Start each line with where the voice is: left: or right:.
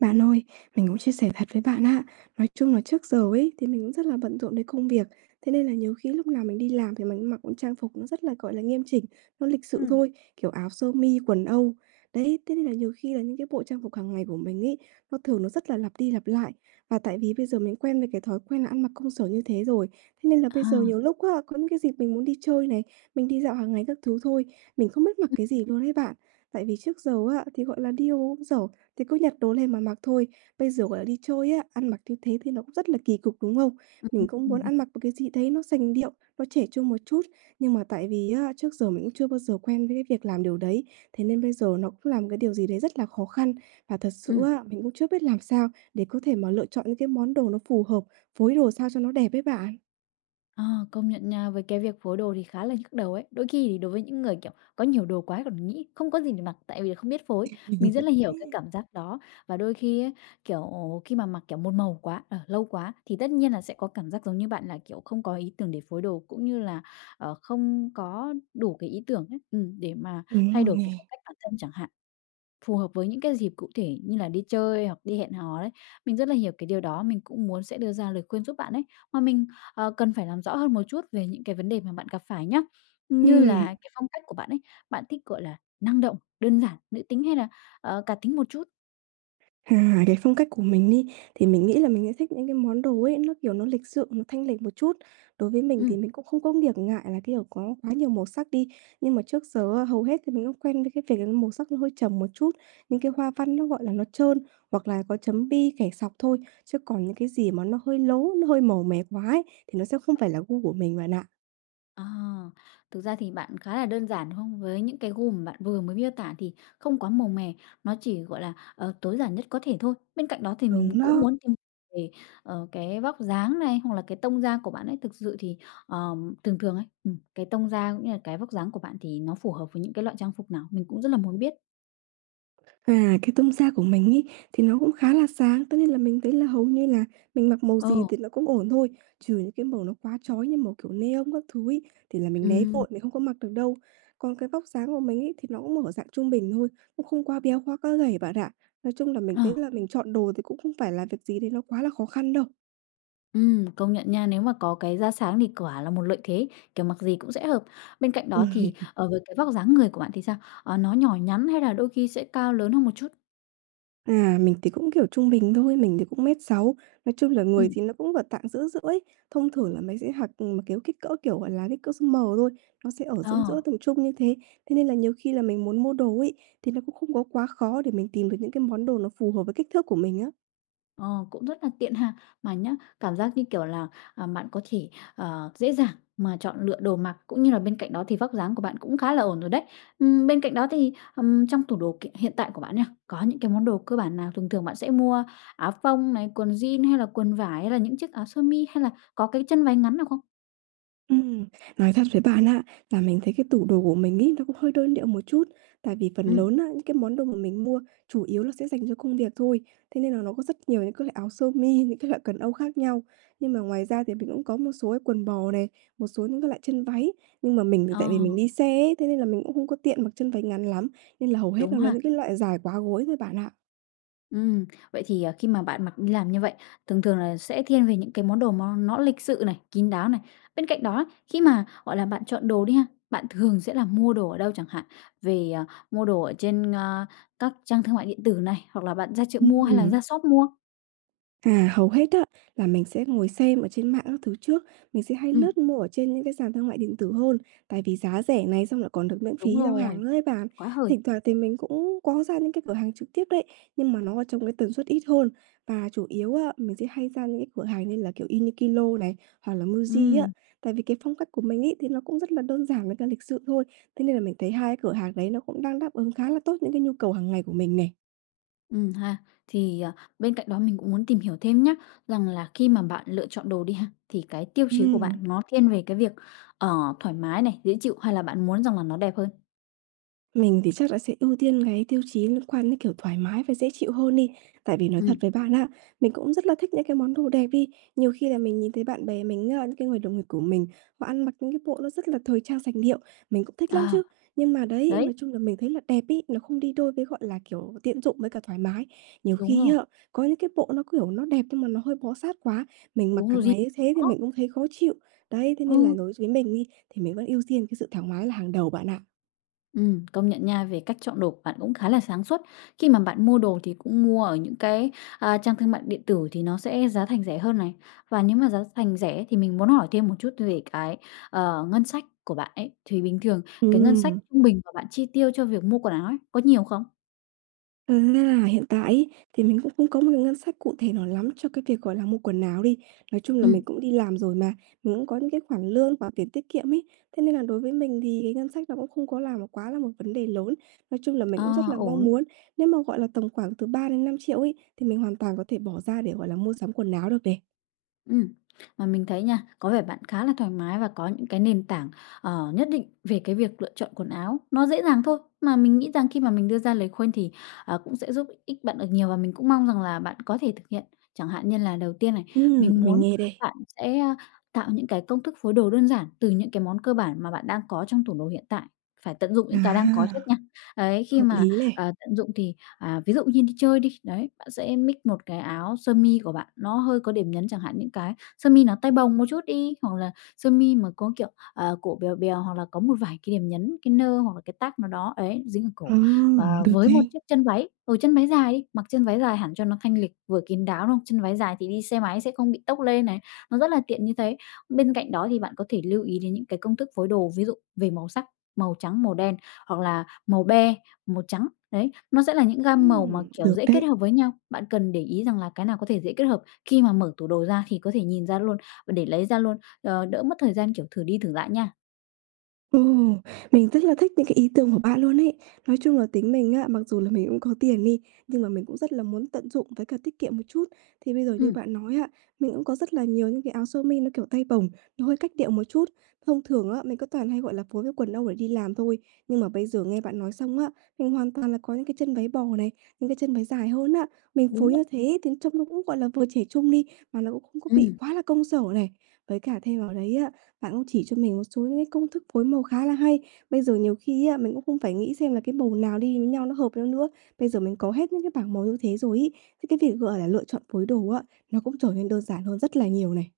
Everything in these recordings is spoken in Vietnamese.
right: Bạn ơi, mình cũng chia sẻ thật với bạn á, nói chung là trước giờ ấy thì mình cũng rất là bận rộn đến công việc, thế nên là nhiều khi lúc nào mình đi làm thì mình cũng mặc trang phục nó rất là, gọi là, nghiêm chỉnh, nó lịch sự
left: Ừm.
right: thôi, kiểu áo sơ mi, quần âu. Đấy, thế nên là nhiều khi là những cái bộ trang phục hàng ngày của mình ấy, nó thường nó rất là lặp đi lặp lại. Và tại vì bây giờ mình quen với cái thói quen là ăn mặc công sở như thế rồi, thế nên là bây giờ
left: À.
right: nhiều lúc á, có những cái dịp mình muốn đi chơi này, mình đi dạo hàng ngày các thứ thôi, mình không biết mặc
left: Ừ.
right: cái gì luôn ấy bạn. Tại vì trước giờ á, thì gọi là đi v công sở, thì cứ nhặt đồ lên mà mặc thôi. Bây giờ gọi là đi chơi á, ăn mặc như thế thì nó cũng rất là kỳ cục, đúng không? Mình cũng muốn
left: [unintelligible]
right: ăn mặc một cái gì đấy nó sành điệu, nó trẻ trung một chút. Nhưng mà tại vì á, trước giờ mình cũng chưa bao giờ quen với cái việc làm điều đấy. Thế nên bây giờ nó cũng là một cái điều gì đấy rất là khó khăn. Và thật sự
left: Ừm.
right: á, mình cũng chưa biết làm sao để có thể mà lựa chọn những cái món đồ nó phù hợp, phối đồ sao cho nó đẹp ấy bạn.
left: Ờ, công nhận nha, với cái việc phối đồ thì khá là nhức đầu ấy. Đôi khi thì đối với những người, kiểu, có nhiều đồ quá còn nghĩ không có gì để mặc, tại vì là không biết phối. Mình rất là hiểu cái cảm giác đó. Và đôi khi á, kiểu, khi mà mặc, kiểu, một màu quá, ờ, lâu quá, thì tất nhiên là sẽ có cảm giác giống như bạn là, kiểu, không có ý tưởng để phối đồ cũng như là, ờ, không có đủ cái ý tưởng ấy, ừm, để mà
right: Đúng
left: thay
right: rồi
left: đổi cái
right: nè.
left: phong cách bản thân chẳng hạn phù hợp với những cái dịp cụ thể như là đi chơi hoặc đi hẹn hò đấy. Mình rất là hiểu cái điều đó, mình cũng muốn sẽ đưa ra lời khuyên giúp bạn ấy. Mà mình, ờ, cần phải làm rõ hơn một chút về những cái vấn đề mà bạn gặp phải nhá. Như là
right: Ừm.
left: cái phong cách của bạn ấy, bạn thích gọi là năng động, đơn giản, nữ tính hay là, ờ, cá tính một chút?
right: À, cái phong cách của mình đi, thì mình nghĩ là mình sẽ thích những cái món đồ ấy, nó kiểu nó lịch sự, nó thanh lịch một chút. Đối với mình thì
left: Ừm.
right: mình cũng không có việc ngại là cái đồ có quá nhiều màu sắc đi. Nhưng mà trước giờ á, hầu hết thì mình cũng quen với cái việc là màu sắc nó hơi trầm một chút, những cái hoa văn nó, gọi là, nó trơn hoặc là có chấm bi, kẻ sọc thôi. Chứ còn những cái gì mà nó hơi lố, nó hơi màu mè quá ấy, thì nó sẽ không phải là gu của mình bạn ạ.
left: À, thực ra thì bạn khá là đơn giản, đúng hông? Với những cái gu mà bạn vừa mới miêu tả thì không quá màu mè, nó chỉ, gọi là, ờ, tối giản nhất có thể thôi. Bên cạnh đó thì mình
right: Đúng
left: cũng
right: đó.
left: muốn tìm về, ờ, cái vóc dáng này hoặc là cái tông da của bạn ấy. Thực sự thì, ờ, thường thường ấy, ừm, cái tông da cũng như là cái vóc dáng của bạn thì nó phù hợp với những cái loại trang phục nào? Mình cũng rất là muốn biết.
right: À, cái tông da của mình ấy thì nó cũng khá là sáng, tất nhiên là mình thấy là hầu như là mình mặc màu gì
left: Ờ.
right: thì nó cũng ổn thôi. Trừ những cái màu nó quá chói như màu kiểu neon các thứ ấy, thì là mình né
left: Ừm.
right: vội, mình không có mặc được đâu. Còn cái vóc dáng của mình ấy, thì nó cũng ở dạng trung bình thôi, cũng không quá béo, quá quá gầy bạn ạ. Nói chung là mình
left: Ờ.
right: thấy là mình chọn đồ thì cũng không phải là việc gì đấy nó quá là khó khăn đâu.
left: Ừm, công nhận nha. Nếu mà có cái da sáng thì quả là một lợi thế, kiểu, mặc gì cũng sẽ hợp. Bên cạnh đó thì,
right: Ừm.
left: ờ, với cái vóc dáng người của bạn thì sao? Ờ, nó nhỏ nhắn hay là đôi khi sẽ cao lớn hơn một chút?
right: À, mình thì cũng, kiểu, trung bình thôi, mình thì cũng 1,6 mét, nói chung là người
left: Ừm.
right: thì nó cũng vào tạng giữa giữa ấy. Thông thường là mình sẽ mặc, kiểu, kích cỡ, kiểu, gọi là, kích cỡ size M thôi, nó sẽ ở giữa
left: Ờ.
right: giữa tầm trung như thế. Thế nên là nhiều khi là mình muốn mua đồ ấy, thì nó cũng không có quá khó để mình tìm được những cái món đồ nó phù hợp với kích thước của mình á.
left: Ờ, cũng rất là tiện ha. Mà nhá, cảm giác như kiểu là, ờ, bạn có thể, ờ, dễ dàng mà chọn lựa đồ mặc cũng như là bên cạnh đó thì vóc dáng của bạn cũng khá là ổn rồi đấy. Ừm, bên cạnh đó thì, ừm, trong tủ đồ kiện hiện tại của bạn nha, có những cái món đồ cơ bản nào? Thường thường bạn sẽ mua áo phông này, quần jeans hay là quần vải? Hay là những chiếc áo sơ mi hay là có cái chân váy ngắn nào không?
right: Ừm, nói thật với bạn á, là mình thấy cái tủ đồ của mình ấy, nó cũng hơi đơn điệu một chút tại vì phần
left: Ừm.
right: lớn á, những cái món đồ mà mình mua chủ yếu là sẽ dành cho công việc thôi. Thế nên là nó có rất nhiều những cái loại áo sơ mi, những cái loại quần âu khác nhau. Nhưng mà ngoài ra thì mình cũng có một số cái quần bò này, một số những cái loại chân váy. Nhưng mà mình tại vì
left: Ờ.
right: mình đi xe ấy, thế nên là mình cũng không có tiện mặc chân váy ngắn lắm. Nên là hầu hết nó
left: Đúng
right: là
left: ha.
right: những cái loại dài quá gối thôi, bạn ạ.
left: Ừm, vậy thì, à, khi mà bạn mặc đi làm như vậy, thường thường là sẽ thiên về những cái món đồ nó nó lịch sự này, kín đáo này. Bên cạnh đó, khi mà, gọi là, bạn chọn đồ đi ha, bạn thường sẽ là mua đồ ở đâu chẳng hạn, về, à, mua đồ ở trên, a, các trang thương mại điện tử này, hoặc là bạn ra chợ mua hay là
right: Ừm.
left: ra shop mua?
right: À, hầu hết á, là mình sẽ ngồi xem ở trên mạng các thứ trước, mình sẽ hay
left: Ừm.
right: lướt mua ở trên những cái sàn thương mại điện tử hơn, tại vì giá rẻ này xong lại còn được miễn
left: Đúng
right: phí giao hàng
left: rồi,
right: nữa ấy bạn.
left: quá hời!
right: Thỉnh thoảng thì mình cũng có ra những cái cửa hàng trực tiếp đấy, nhưng mà nó ở trong một cái tần suất ít hơn và chủ yếu á, mình sẽ hay ra những cái cửa hàng như là, kiểu, Uniqlo này hoặc là Muji á.
left: Ừm.
right: Tại vì cái phong cách của mình ấy, thì nó cũng rất là đơn giản với cả lịch sự thôi. Thế nên là mình thấy hai cái cửa hàng đấy nó cũng đang đáp ứng khá là tốt những cái nhu cầu hàng ngày của mình này.
left: Ừm ha. Thì, ờ, bên cạnh đó mình cũng muốn tìm hiểu thêm nhá, rằng là khi mà bạn lựa chọn đồ đi ha, thì cái tiêu chí của bạn
right: Ừm.
left: nó thiên về cái việc, ờ, thoải mái này, dễ chịu, hay là bạn muốn rằng là nó đẹp hơn?
right: Mình thì chắc là sẽ ưu tiên cái tiêu chí liên quan đến, kiểu, thoải mái và dễ chịu hơn đi. Tại vì nói thật
left: Ừm.
right: với bạn á, mình cũng rất là thích những cái món đồ đẹp đi. Nhiều khi là mình nhìn thấy bạn bè mình á, những cái người đồng nghiệp của mình, họ ăn mặc những cái bộ nó rất là thời trang sành điệu, mình cũng thích lắm
left: Ờ.
right: chứ. Nhưng mà đấy,
left: Đấy!
right: nói chung là mình thấy là đẹp ấy, nó không đi đôi với, gọi là kiểu, tiện dụng với cả thoải mái. Nhiều
left: Đúng
right: khi
left: rồi.
right: á, có những cái bộ nó, kiểu, nó đẹp nhưng mà nó hơi bó sát quá, mình mặc
left: Đúng
right: cả
left: rồi
right: ngày như thế
left: [unintelligible]
right: thì
left: đó.
right: mình cũng thấy khó chịu. Đấy, thế nên là
left: Ừm.
right: đối với mình đi, thì mình vẫn ưu tiên cái sự thoải mái là hàng đầu bạn ạ.
left: Ừm, công nhận nha, về cách chọn đồ của bạn cũng khá là sáng suốt. Khi mà bạn mua đồ thì cũng mua ở những cái, a, trang thương mại điện tử thì nó sẽ giá thành rẻ hơn này. Và nếu mà giá thành rẻ ấy thì mình muốn hỏi thêm một chút về cái, ờ, ngân sách của bạn ấy. Thì bình thường cái ngân sách
right: Ừm.
left: trung bình mà bạn chi tiêu cho việc mua quần áo ấy, có nhiều không?
right: Ừm, nên là hiện tại ấy, thì mình cũng không có một cái ngân sách cụ thể nào lắm cho cái việc, gọi là, mua quần áo đi. Nói chung là mình
left: Ừm.
right: cũng đi làm rồi mà, mình cũng có những cái khoản lương hoặc tiền tiết kiệm ấy. Thế nên là đối với mình thì ngân sách nó cũng không có là quá là một vấn đề lớn. Nói chung là mình
left: Ờ,
right: cũng rất là mong
left: ổn.
right: muốn, nếu mà gọi là tầm khoảng từ 3.000.000-5.000.000 ấy thì mình hoàn toàn có thể bỏ ra để, gọi là, mua sắm quần áo được này.
left: Ừm. Mà mình thấy nha, có vẻ bạn khá là thoải mái và có những cái nền tảng, ờ, nhất định về cái việc lựa chọn quần áo, nó dễ dàng thôi. Mà mình nghĩ rằng khi mà mình đưa ra lời khuyên thì, ờ, cũng sẽ giúp ích bạn được nhiều và mình cũng mong rằng là bạn có thể thực hiện. Chẳng hạn như là đầu tiên này,
right: Ừm,
left: mình
right: mình
left: muốn
right: nghe đây.
left: bạn sẽ, ơ, tạo những cái công thức phối đồ đơn giản từ những cái món cơ bản mà bạn đang có trong tủ đồ hiện tại, phải tận dụng những cái đang có trước
right: À.
left: nha. Ấy, khi
right: Hợp
left: mà,
right: lý này.
left: ờ, tận dụng thì à, ví dụ như đi chơi đi, đấy, bạn sẽ mix một cái áo sơ mi của bạn, nó hơi có điểm nhấn chẳng hạn, những cái sơ mi nó tay bồng một chút đi, hoặc là sơ mi mà có, kiểu, ờ, cổ bèo bèo hoặc là có một vài cái điểm nhấn, cái nơ hoặc là cái tag nào đó, ấy, dính ở cổ, ờ,
right: Hừm, được
left: với một
right: này.
left: chiếc chân váy, ừ, chân váy dài đi, mặc chân váy dài hẳn cho nó thanh lịch vừa kín đáo, đúng hông? Chân váy dài thì đi xe máy sẽ không bị tốc lên này, nó rất là tiện như thế. Bên cạnh đó thì bạn có thể lưu ý đến những cái công thức phối đồ, ví dụ về màu sắc, màu trắng, màu đen hoặc là màu be, màu trắng. Đấy. Nó sẽ là những gam màu mà,
right: Ừm,
left: kiểu,
right: được
left: dễ kết
right: đấy.
left: hợp với nhau. Bạn cần để ý rằng là cái nào có thể dễ kết hợp khi mà mở tủ đồ ra thì có thể nhìn ra luôn, và để lấy ra luôn, ờ, đỡ mất thời gian, kiểu, thử đi thử lại nha.
right: Ừm, mình rất là thích những cái ý tưởng của bạn luôn ấy. Nói chung là tính mình á, mặc dù là mình cũng có tiền đi, nhưng mà mình cũng rất là muốn tận dụng với cả tiết kiệm một chút. Thì bây giờ như
left: Ừm.
right: bạn nói á, mình cũng có rất là nhiều những cái áo sơ mi nó kiểu tay bổng, nó hơi cách điệu một chút. Thông thường á, mình cứ toàn hay, gọi là, phối với quần âu để đi làm thôi, nhưng mà bây giờ nghe bạn nói xong á, mình hoàn toàn là có những cái chân váy bò này, những cái chân dài hơn á. Mình
left: Đúng
right: phối
left: r
right: như thế thì trông nó cũng, gọi là, vừa trẻ trung đi, mà nó cũng không có bị
left: Ừm.
right: quá là công sở này. Với cả thêm vào đấy á, bạn cũng chỉ cho mình một số những cái công thức phối màu khá là hay. Bây giờ nhiều khi á, mình cũng không phải nghĩ xem là cái màu nào đi với nhau nó hợp với nhau nữa. Bây giờ mình có hết những cái bảng màu như thế rồi ấy, thế cái việc, gọi là, lựa chọn phối đồ á, nó cũng trở nên đơn giản hơn rất là nhiều này.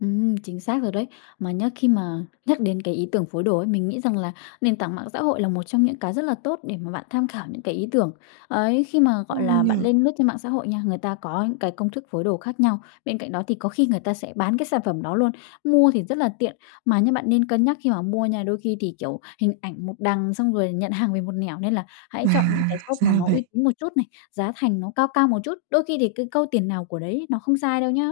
left: Ừm, chính xác rồi đấy. Mà nhá, khi mà nhắc đến cái ý tưởng phối đồ ấy, mình nghĩ rằng là nền tảng mạng xã hội là một trong những cái rất là tốt để mà bạn tham khảo những cái ý tưởng. Ấy, khi mà,
right: Ừ
left: gọi là,
right: nhỉ.
left: bạn lên lướt trên mạng xã hội nha, người ta có những cái công thức phối đồ khác nhau. Bên cạnh đó thì có khi người ta sẽ bán cái sản phẩm đó luôn, mua thì rất là tiện, mà nhá bạn nên cân nhắc khi mà mua nha. Đôi khi thì, kiểu, hình ảnh một đằng xong rồi nhận hàng về một nẻo nên là hãy
right: À,
left: chọn những cái shop mà
right: ra
left: nó uy
right: vậy.
left: tín một chút này, giá thành nó cao cao một chút. Đôi khi thì cái câu "tiền nào của đấy" nó không sai đâu nhá.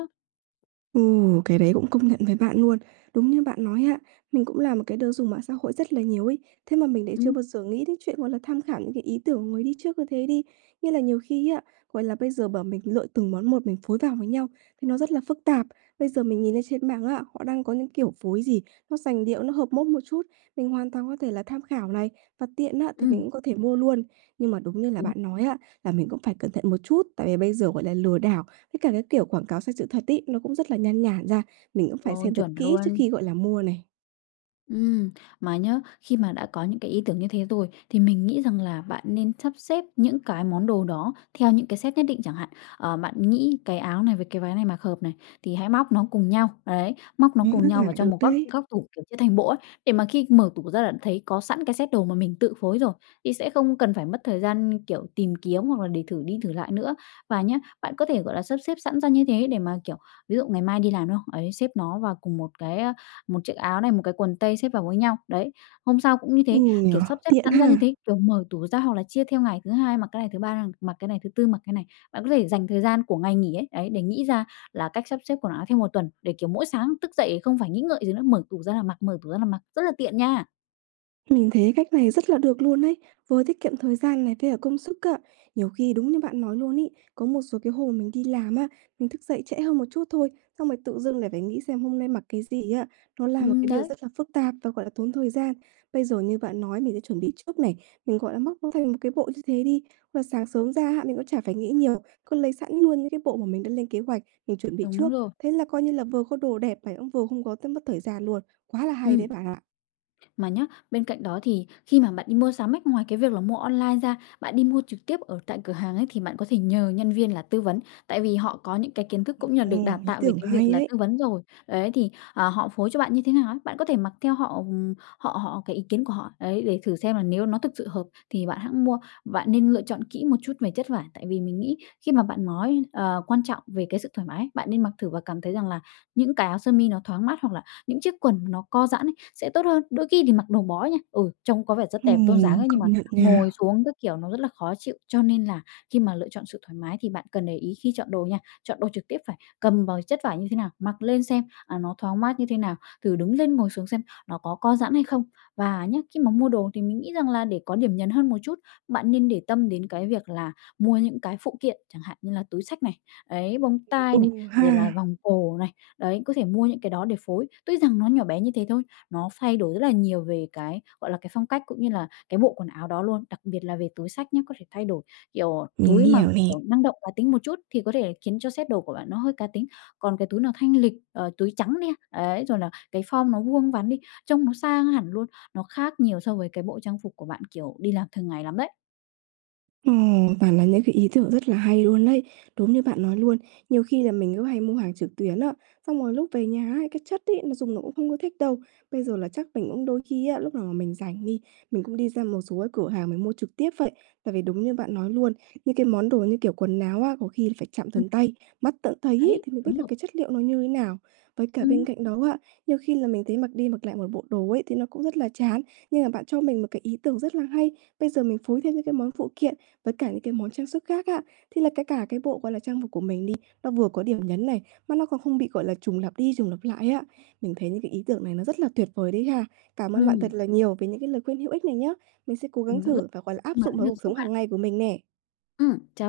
right: Ừ, cái đấy cũng công nhận với bạn luôn, đúng như bạn nói á. Mình cũng là một cái đứa dùng mạng xã hội rất là nhiều ấy, thế mà mình lại chưa
left: Ừm.
right: bao giờ nghĩ đến chuyện, gọi là, tham khảo những cái ý tưởng của người đi trước như thế đi. Nghĩa là nhiều khi á, gọi là, bây giờ bảo mình lựa từng món một mình phối vào với nhau, thì nó rất là phức tạp. Bây giờ mình nhìn lên trên mạng á, họ đang có những kiểu phối gì, nó sành điệu, nó hợp mốt một chút, mình hoàn toàn có thể là tham khảo này, và tiện á thì mình
left: Ừm.
right: cũng có thể mua luôn. Nhưng mà đúng như là
left: Đúng.
right: bạn nói á, là mình cũng phải cẩn thận một chút. Tại vì bây giờ, gọi là, lừa đảo, với cả cái kiểu quảng cáo sai sự thật ấy, nó cũng rất là nhan nhản ra, mình cũng phải
left: Rồi,
right: xem thật
left: chuẩn
right: kỹ trước
left: luôn.
right: khi, gọi là, mua này.
left: Ừm, mà nhá, khi mà đã có những cái ý tưởng như thế rồi thì mình nghĩ rằng là bạn nên sắp xếp những cái món đồ đó theo những cái set nhất định chẳng hạn. Ờ, bạn nghĩ cái áo này với cái váy này mặc hợp này thì hãy móc nó cùng nhau. Đấy, móc nó
right: Nghe
left: cùng
right: rất
left: nhau
right: là
left: và cho
right: được
left: một góc
right: đấy.
left: góc tủ, kiểu, chia thành bộ ấy. Để mà khi mở tủ ra là thấy có sẵn cái set đồ mà mình tự phối rồi thì sẽ không cần phải mất thời gian, kiểu, tìm kiếm hoặc là để thử đi thử lại nữa. Và nhá, bạn có thể, gọi là, sắp xếp sẵn ra như thế để mà, kiểu, ví dụ ngày mai đi làm, đúng không? Ấy, xếp nó vào cùng một cái, à, một chiếc áo này, một cái quần tây xếp vào với nhau. Đấy. Hôm sau cũng như thế,
right: Ừm nhỉ.
left: kiểu, sắp xếp
right: Tiện
left: sẵn ra như
right: ha!
left: thế, kiểu, mở tủ ra hoặc là chia theo ngày thứ Hai mặc cái này, thứ Ba đang mặc cái này, thứ Tư mặc cái này. Bạn có thể dành thời gian của ngày nghỉ ấy, đấy, để nghĩ ra là cách sắp xếp quần áo theo 1 tuần, để, kiểu, mỗi sáng thức dậy không phải nghĩ ngợi gì nữa, mở tủ ra là mặc, mở tủ ra là mặc, rất là tiện, nha.
right: Mình thấy cách này rất là được luôn ấy, vừa tiết kiệm thời gian này, với cả công sức á. Nhiều khi đúng như bạn nói luôn ấy, có một số cái hồi mình đi làm á, mình thức dậy trễ hơn một chút thôi, xong rồi tự dưng lại phải nghĩ xem hôm nay mặc cái gì á, nó là một
left: Ừm
right: cái điều
left: đấy.
right: rất là phức tạp và, gọi là, tốn thời gian. Bây giờ như bạn nói, mình sẽ chuẩn bị trước này, mình, gọi là, móc theo một cái bộ như thế đi. Và sáng sớm ra hạ, mình cũng chả phải nghĩ nhiều, cứ lấy sẵn luôn những cái bộ mà mình đã lên kế hoạch, mình chuẩn bị
left: Đúng
right: trước.
left: rồi.
right: Thế là coi như là vừa có đồ đẹp này, cũng vừa không có tớ mất thời gian luôn. Quá là hay đấy
left: Ừm.
right: bạn ạ.
left: Mà nhá, bên cạnh đó thì khi mà bạn đi mua sắm ấy, ngoài cái việc là mua online ra, bạn đi mua trực tiếp ở tại cửa hàng ấy, thì bạn có thể nhờ nhân viên là tư vấn. Tại vì họ có những cái kiến thức cũng như là được đào
right: Ừm, ý
left: tạo về
right: tưởng
left: cái việc
right: hay
left: là
right: đấy.
left: tư vấn rồi. Đấy, thì, ờ, họ phối cho bạn như thế nào á, bạn có thể mặc theo họ ừm, họ họ cái ý kiến của họ. Ấy, để thử xem là nếu nó thực sự hợp thì bạn hẵng mua. Bạn nên lựa chọn kỹ một chút về chất vải. Tại vì mình nghĩ khi mà bạn nói, ờ, quan trọng về cái sự thoải mái, bạn nên mặc thử và cảm thấy rằng là những cái áo sơ mi nó thoáng mát hoặc là những chiếc quần mà nó co giãn ấy, sẽ tốt hơn. Đôi khi thì mặc đồ bó nha, ừ, trông có vẻ rất đẹp, tôn dáng
right: Ừm,
left: ấy, nhưng mà
right: công nhận
left: ngồi
right: nha.
left: xuống các kiểu nó rất là khó chịu. Cho nên là khi mà lựa chọn sự thoải mái thì bạn cần để ý khi chọn đồ nha. Chọn đồ trực tiếp phải cầm vào chất vải như thế nào, mặc lên xem, à, nó thoáng mát như thế nào, thử đứng lên ngồi xuống xem nó có co giãn hay không. Và nhá, khi mà mua đồ thì mình nghĩ rằng là để có điểm nhấn hơn một chút, bạn nên để tâm đến cái việc là mua những cái phụ kiện. Chẳng hạn như là túi xách này. Ấy, bông
right: Ừ
left: tai này, rồi là
right: ha.
left: vòng cổ này. Đấy, có thể mua những cái đó để phối. Tuy rằng nó nhỏ bé như thế thôi, nó thay đổi rất là nhiều về cái, gọi là, cái phong cách cũng như là cái bộ quần áo đó luôn. Đặc biệt là về túi xách nhá, có thể thay đổi kiểu
right: Mình
left: túi mà,
right: hiểu nè.
left: kiểu, năng động, cá tính một chút thì có thể khiến cho set đồ của bạn nó hơi cá tính. Còn cái túi nó thanh lịch, ờ, túi trắng nè, ấy. Rồi là cái form nó vuông vắn đi, trông nó sang hẳn luôn. Nó khác nhiều so với cái bộ trang phục của bạn, kiểu, đi làm thường ngày lắm đấy.
right: Ồ, toàn là những cái ý tưởng rất là hay luôn ấy, đúng như bạn nói luôn. Nhiều khi là mình cứ hay mua hàng trực tuyến á, xong rồi lúc về nhà ấy, cái chất ấy nó dùng nó cũng không có thích đâu. Bây giờ là chắc mình cũng đôi khi á, lúc nào mà mình rảnh đi, mình cũng đi ra một số cái cửa hàng mình mua trực tiếp vậy. Tại vì đúng như bạn nói luôn. Những cái món đồ như kiểu quần áo á, có khi là phải chạm
left: Ừm.
right: tận tay, mắt tận thấy ấy,
left: Đấy.
right: thì mình biết
left: Đúng
right: là
left: rồi.
right: cái chất liệu nó như thế nào. Với cả bên
left: Ừm.
right: cạnh đó á, nhiều khi là mình thấy mặc đi mặc lại một bộ đồ ấy, thì nó cũng rất là chán. Nhưng mà bạn cho mình một cái ý tưởng rất là hay. Bây giờ mình phối thêm những cái món phụ kiện với cả những cái món trang sức khác á, thế là cái cả cái bộ, gọi là, trang phục của mình đi, nó vừa có điểm nhấn này, mà nó còn không bị, gọi là, trùng lặp đi trùng lặp lại á. Mình thấy những cái ý tưởng này nó rất là tuyệt vời đấy ha. Cảm ơn bạn thật
left: Ừm.
right: là nhiều về những cái lời khuyên hữu ích này nhá. Mình sẽ cố gắng
left: Mình cũng rất
right: thử và, gọi là,
left: vui
right: áp
left: khi mà
right: dụng
left: đã
right: vào
left: được
right: cuộc
left: giúp
right: sống
left: bạn.
right: hàng ngày của mình nè.
left: Ừm. Chào.